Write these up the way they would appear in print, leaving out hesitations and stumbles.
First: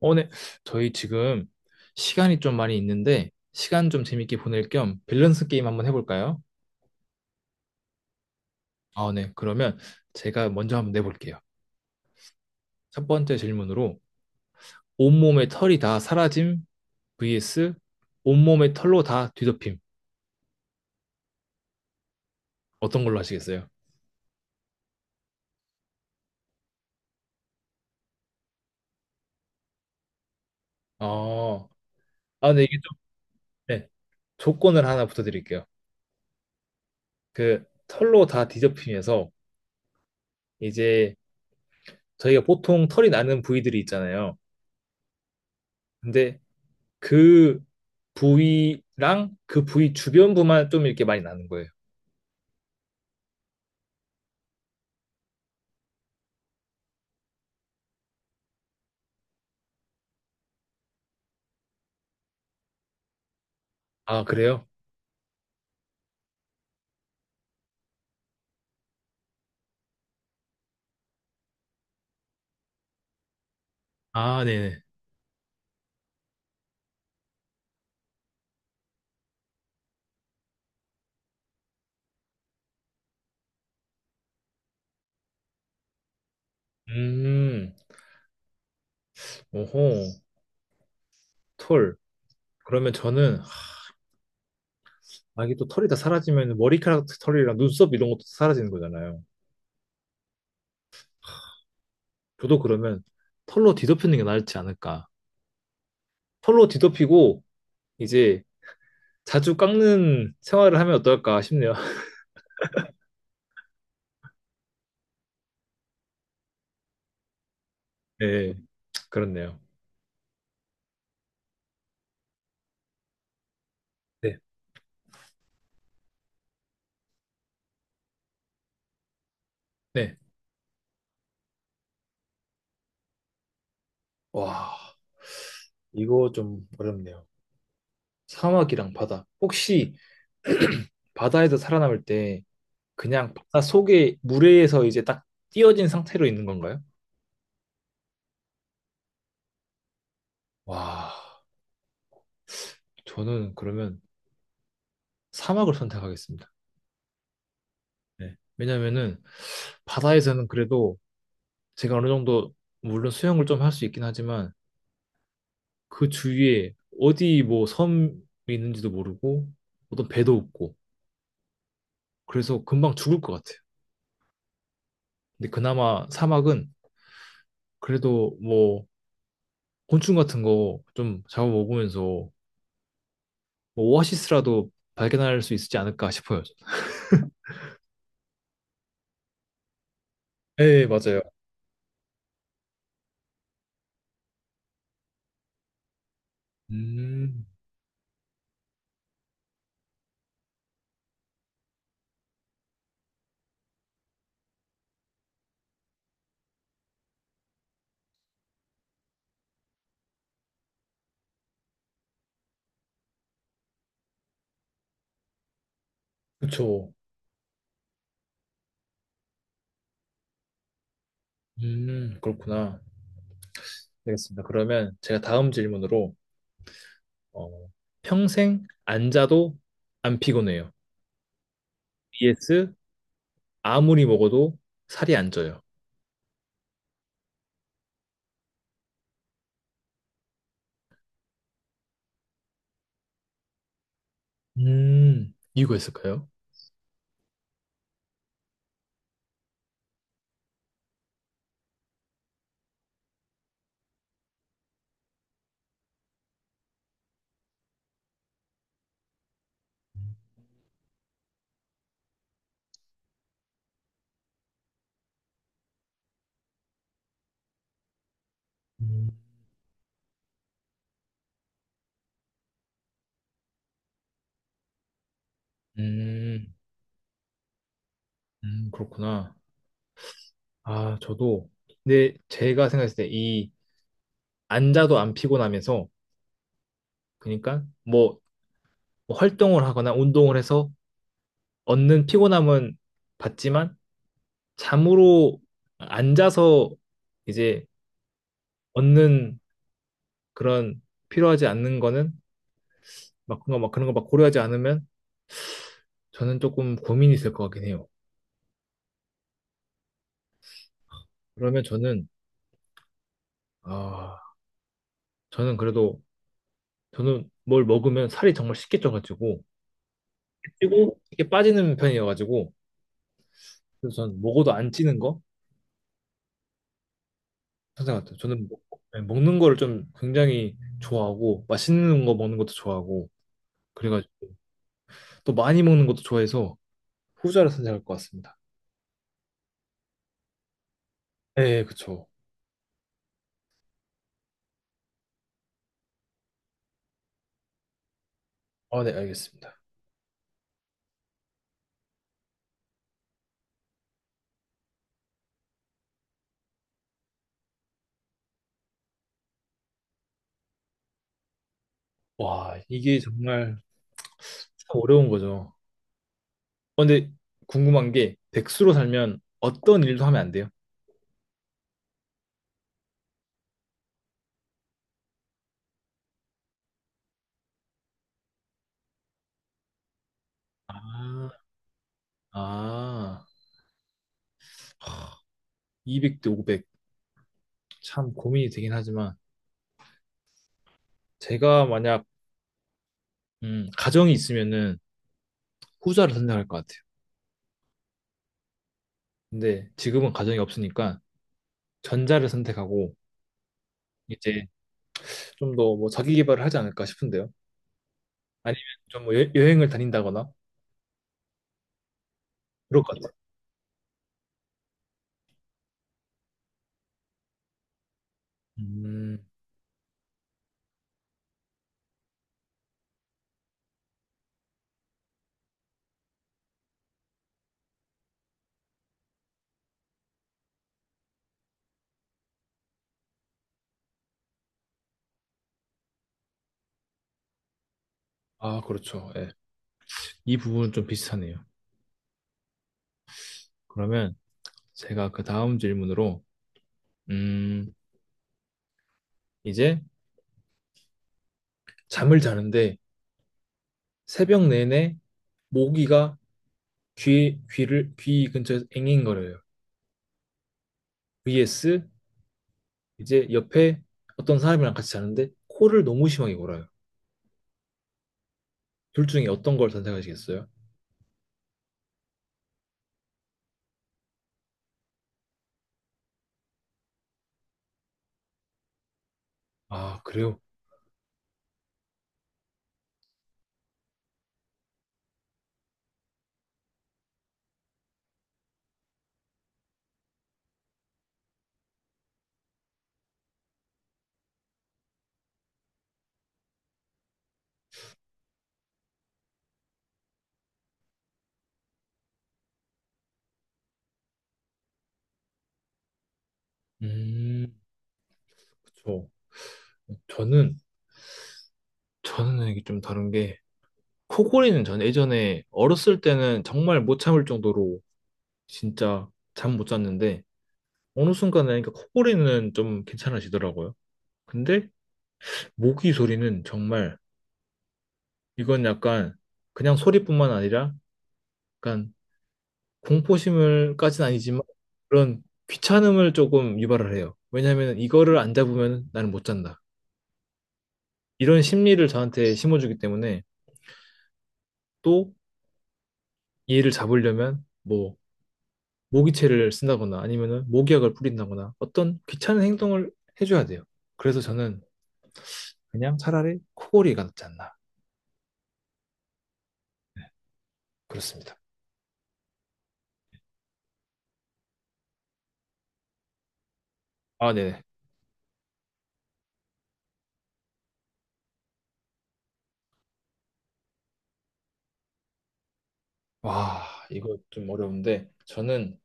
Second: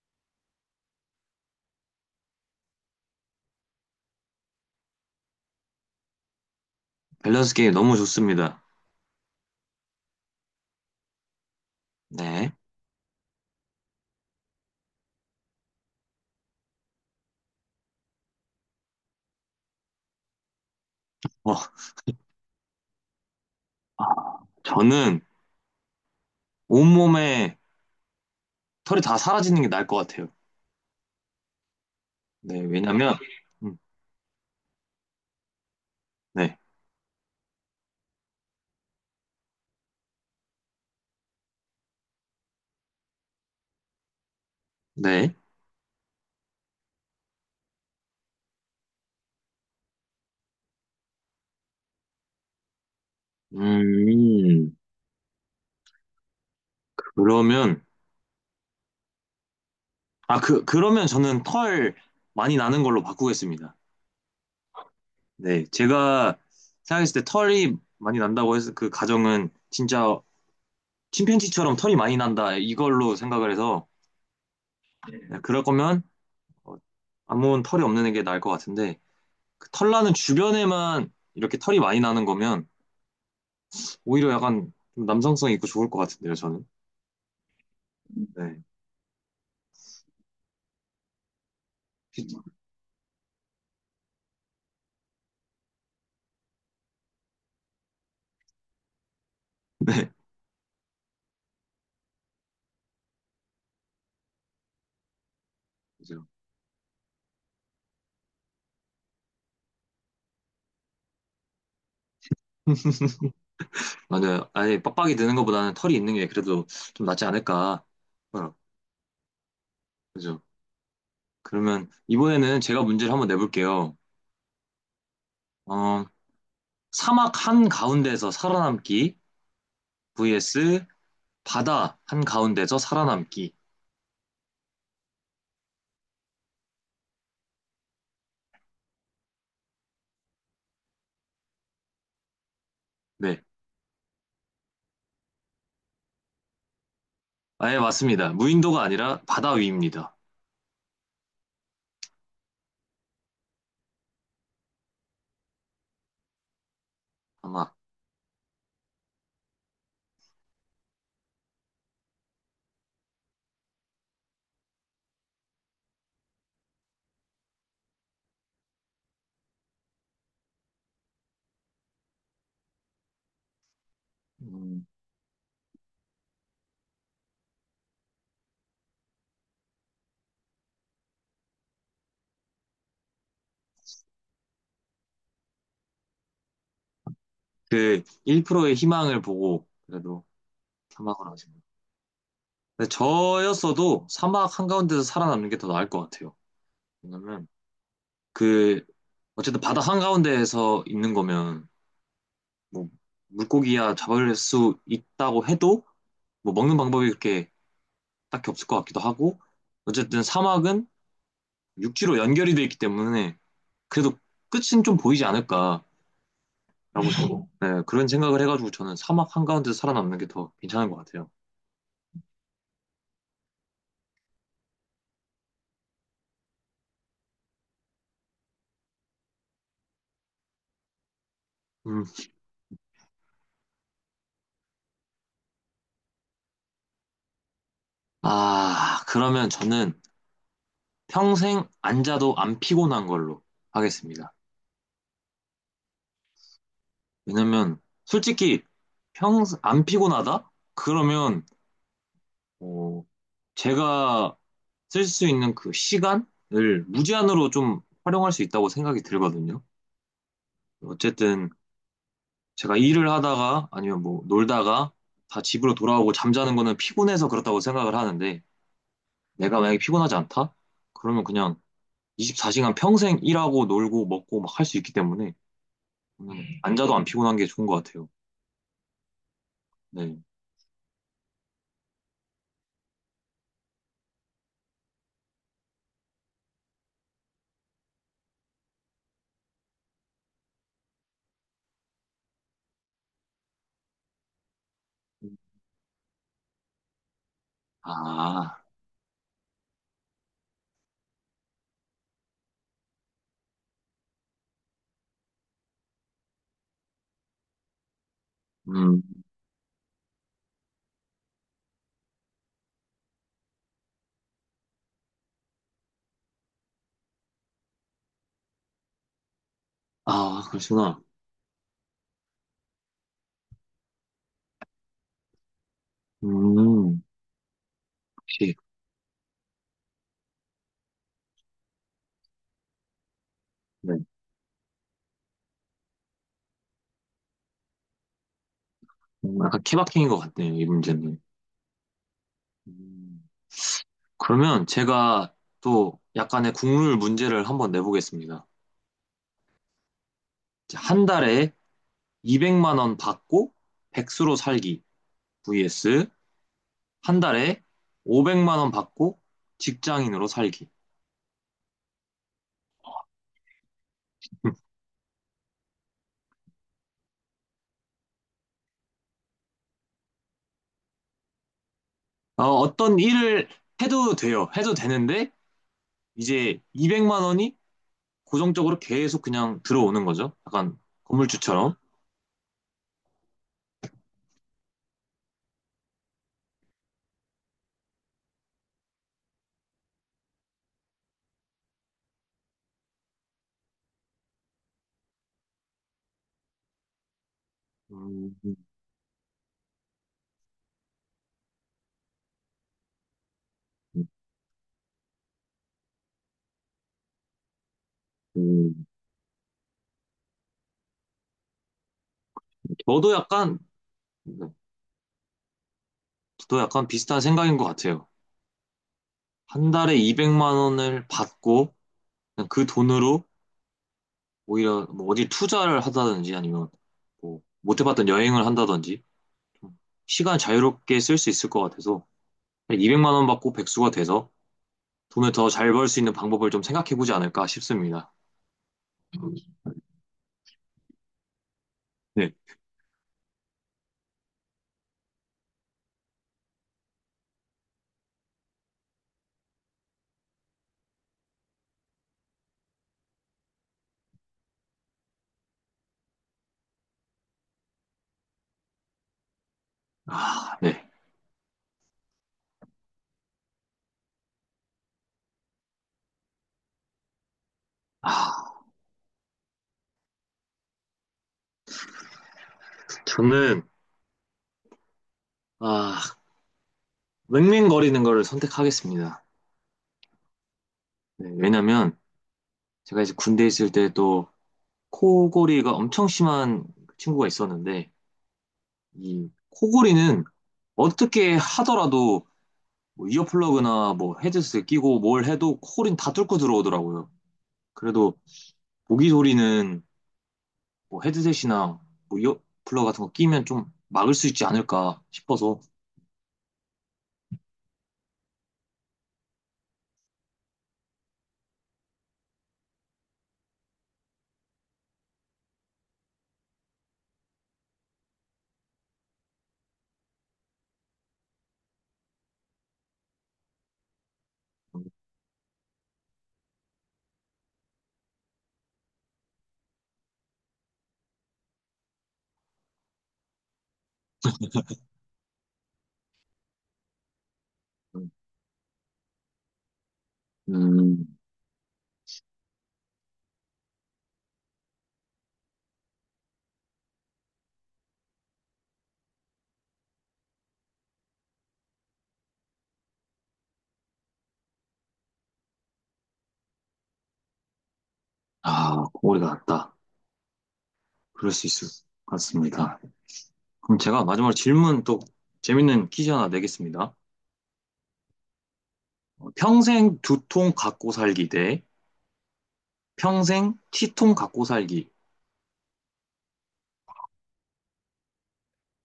어, 네. 저희 지금 시간이 좀 많이 있는데, 시간 좀 재밌게 보낼 겸 밸런스 게임 한번 해볼까요? 밸런스 게임 너무 좋습니다. 아, 네. 그러면 제가 먼저 한번 내볼게요. 네. 첫 번째 질문으로, 온몸에 털이 다 사라짐 vs 온몸에 털로 다 뒤덮임. 어, 어떤 걸로 하시겠어요? 아, 저는 온몸에 털이 다 사라지는 게 나을 것 같아요. 어, 아, 네, 근데 이게 좀, 왜냐면, 음, 네. 조건을 하나 붙여드릴게요. 네, 그 털로 다 뒤덮임에서 이제 저희가 보통 털이 나는 부위들이 있잖아요. 네. 근데 그 부위랑 그 부위 주변부만 좀 이렇게 많이 나는 거예요. 음, 그러면, 그러면 저는 털 많이 나는 걸로 바꾸겠습니다. 아, 그래요? 네, 제가 생각했을 때 털이 많이 난다고 해서 그 가정은 진짜 침팬지처럼 털이 많이 난다, 이걸로 생각을 해서, 아, 네네. 네, 그럴 거면, 어, 아무 털이 없는 게 나을 것 같은데, 그 털나는 주변에만 이렇게 털이 많이 나는 거면 오히려 약간 좀 남성성 있고 좋을 것 같은데요, 저는. 음, 네. 오호, 털. 그러면 저는, 아, 이게 또 털이 다 사라지면 머리카락 털이랑 눈썹 이런 것도 사라지는 거잖아요. 네. 저도 그러면 털로 뒤덮이는 게 나을지 않을까. 그죠. 털로 뒤덮이고, 이제 자주 깎는 생활을 하면 어떨까 싶네요. 맞아요. 아예 빡빡이 드는 것보다는 털이 있는 게 그래도 좀 낫지 않을까. 네, 어, 그렇네요. 그죠. 그러면 이번에는 제가 문제를 한번 내볼게요. 네, 어, 사막 한 가운데서 살아남기 네. vs 바다 한 가운데서 살아남기. 와, 이거 좀 어렵네요. 사막이랑 바다. 혹시 바다에서 살아남을 때 그냥 네. 바다 속에 물에서 이제 딱 띄어진 상태로 있는 건가요? 아예 맞습니다. 무인도가 아니라 바다 위입니다. 와, 저는 그러면 사막을 선택하겠습니다. 아마. 네. 왜냐면은 바다에서는 그래도 제가 어느 정도 물론 수영을 좀 할 수 있긴 하지만 그 주위에 어디 뭐 섬이 있는지도 모르고 어떤 배도 없고 그래서 금방 죽을 것 같아요. 음, 근데 그나마 사막은 그래도 뭐 곤충 같은 거 좀 잡아먹으면서 뭐 오아시스라도 발견할 수 있지 않을까 싶어요. 저는. 그 1%의 희망을 보고 그래도 네, 맞아요. 사막으로 하시면. 근데 저였어도 사막 한가운데서 살아남는 게 더 나을 것 같아요. 음, 왜냐면 그 어쨌든 바다 한가운데에서 있는 거면 뭐 물고기야 잡을 수 있다고 해도 뭐 먹는 방법이 그렇게 딱히 없을 것 같기도 하고 어쨌든 사막은 육지로 연결이 돼 있기 때문에 그래도 끝은 좀 보이지 않을까라고 그쵸. 저도 네, 그런 생각을 해가지고 저는 사막 한가운데서 살아남는 게 더 괜찮은 것 같아요. 그렇구나. 알겠습니다. 그러면 제가 다음 질문으로 어, 평생 안 자도 안 피곤해요. 음. vs 아무리 먹어도 살이 안 쪄요. 아, 그러면 저는 평생 안 자도 안 피곤한 걸로 하겠습니다. 이유가 있을까요? 왜냐면 솔직히 안 피곤하다? 그러면 어, 제가 쓸 수 있는 그 시간을 무제한으로 좀 활용할 수 있다고 생각이 들거든요. 어쨌든 제가 일을 하다가 아니면 뭐 놀다가 다 집으로 돌아오고 잠자는 거는 피곤해서 그렇다고 생각을 하는데 음, 내가 만약에 피곤하지 않다? 그러면 그냥 24시간 평생 일하고 놀고 먹고 막 할 수 있기 때문에 음, 앉아도 안 피곤한 게 좋은 것 같아요. 그렇구나. 네. 아, 저도. 근데 제가 생각했을 때 이 안 자도 안 피곤하면서 그러니까 뭐 활동을 하거나 운동을 해서 얻는 피곤함은 받지만 잠으로 앉아서 이제 아, 얻는 그런 필요하지 않는 거는 막 그런 거막 그런 거 막 고려하지 않으면 저는 조금 고민이 있을 것 같긴 해요. 음, 그러면 아 저는 그래도 저는 뭘 먹으면 살이 정말 쉽게 쪄가지고 아, 찌고 그러시구나. 쉽게 빠지는 편이어가지고 그래서 저는 먹어도 안 찌는 거 음, 항상 같아요. 저는 역시, 네, 먹는 거를 좀 굉장히 좋아하고 맛있는 거 먹는 것도 좋아하고 네. 그래가지고 또 많이 먹는 것도 좋아해서 후자를 선택할 것 같습니다. 약간 케바케인 것 같네요, 이 문제는. 네, 그쵸. 음, 그러면 제가 또 약간의 국룰 문제를 한번 내보겠습니다. 아, 네, 알겠습니다. 이제 한 달에 200만 원 받고 백수로 살기 vs 한 달에 500만 원 받고 직장인으로 살기. 와, 이게 정말 참 어려운 거죠. 근데 궁금한 게 백수로 살면 어떤 일도 하면 안 돼요? 어떤 일을 해도 돼요. 해도 되는데 이제 200만 원이 고정적으로 계속 그냥 들어오는 거죠. 약간 아, 건물주처럼. 아, 하, 200대 500. 참 고민이 되긴 하지만 제가 만약 가정이 있으면은 후자를 선택할 것 같아요. 음, 근데 지금은 가정이 없으니까 전자를 선택하고 이제 좀 더 뭐 자기 개발을 하지 않을까 싶은데요. 아니면 음. 좀 뭐 여행을 다닌다거나 그럴 것 저도 같아요. 약간, 네, 저도 약간 비슷한 생각인 것 같아요. 음, 한 달에 200만 원을 받고 그냥 그 돈으로 오히려 뭐 어디 투자를 하다든지 아니면 뭐 못 해봤던 여행을 한다든지 좀 시간 자유롭게 쓸 수 있을 것 같아서 200만 원 받고 백수가 돼서 돈을 더 잘 벌 수 있는 방법을 좀 생각해보지 않을까 싶습니다. 아, 그렇죠. 예. 이 부분은 좀 비슷하네요. 네. 그러면 제가 그 다음 질문으로, 음, 이제 잠을 자는데 새벽 내내 모기가 귀 근처에서 앵앵거려요. 아, 네. vs 이제 옆에 어떤 사람이랑 같이 자는데 코를 너무 심하게 골아요. 아, 둘 중에 어떤 걸 선택하시겠어요? 저는, 아, 맹맹거리는 거를 선택하겠습니다. 아, 그래요? 네, 왜냐면 제가 이제 군대 에 있을 때 또 코골이가 엄청 심한 친구가 있었는데 이 코골이는 어떻게 하더라도 뭐 이어플러그나 뭐 헤드셋 끼고 뭘 해도 코골이는 다 뚫고 들어오더라고요. 그래도 모기 소리는 뭐 헤드셋이나 뭐 이어플러그 같은 거 끼면 좀 막을 수 있지 않을까 싶어서 음, 그쵸. 저는, 저는, 이게 좀 다른 게, 코골이는 전 예전에 어렸을 때는 정말 못 참을 정도로 진짜 잠 못 잤는데 어느 순간 나니까 코골이는 좀 괜찮아지더라고요. 근데 모기 소리는 정말 이건 약간 그냥 소리뿐만 아니라 약간 공포심을까진 아니지만 그런 귀찮음을 조금 유발을 해요. 왜냐하면 이거를 안 잡으면 나는 못 잔다. 음, 이런 심리를 저한테 심어주기 때문에 또 얘를 잡으려면 뭐 모기채를 쓴다거나 아니면은 모기약을 뿌린다거나 어떤 귀찮은 행동을 해줘야 돼요. 그래서 저는 그냥 차라리 코골이가 낫지 않나. 아, 코골이가 낫다. 그럴 그렇습니다. 수 있을 것 같습니다. 그럼 제가 마지막으로 질문 또 재밌는 퀴즈 하나 내겠습니다. 아, 네네. 평생 두통 갖고 살기 대 평생 치통 갖고 살기. 와, 이거 좀 어려운데, 저는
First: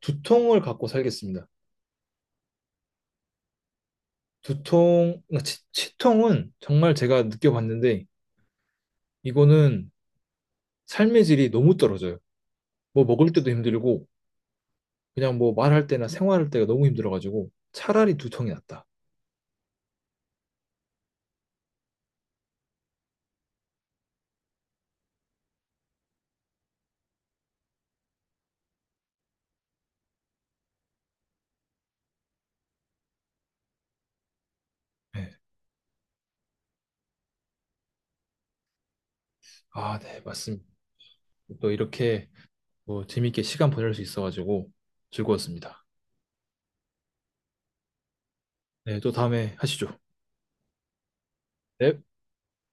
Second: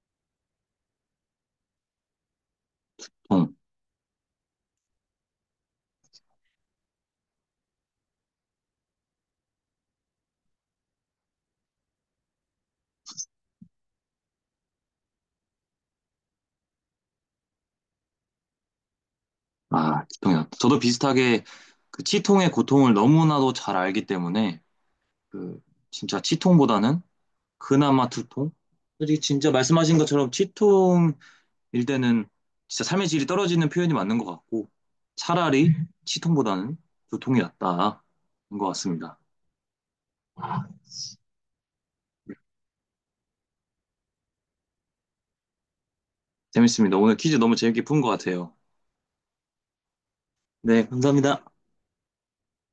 두통을 갖고 살겠습니다. 통. 두통, 그러니까 치통은 정말 제가 느껴봤는데, 이거는 삶의 질이 너무 떨어져요. 뭐 먹을 때도 힘들고, 그냥 뭐 말할 때나 생활할 때가 너무 힘들어가지고, 차라리 두통이 낫다. 아, 치통이 났다 저도 비슷하게 그 치통의 고통을 너무나도 잘 알기 때문에 그 진짜 치통보다는 그나마 두통? 솔직히 진짜 말씀하신 것처럼 치통일 때는 진짜 삶의 질이 떨어지는 표현이 맞는 것 같고 네. 차라리 치통보다는 두통이 낫다인 것 같습니다. 아, 네, 맞습니다. 또 이렇게 뭐 재밌게 시간 보낼 수 있어가지고 즐거웠습니다. 재밌습니다. 오늘 퀴즈 너무 재밌게 푼 것 같아요. 네, 또 다음에 하시죠. 네, 감사합니다. 네.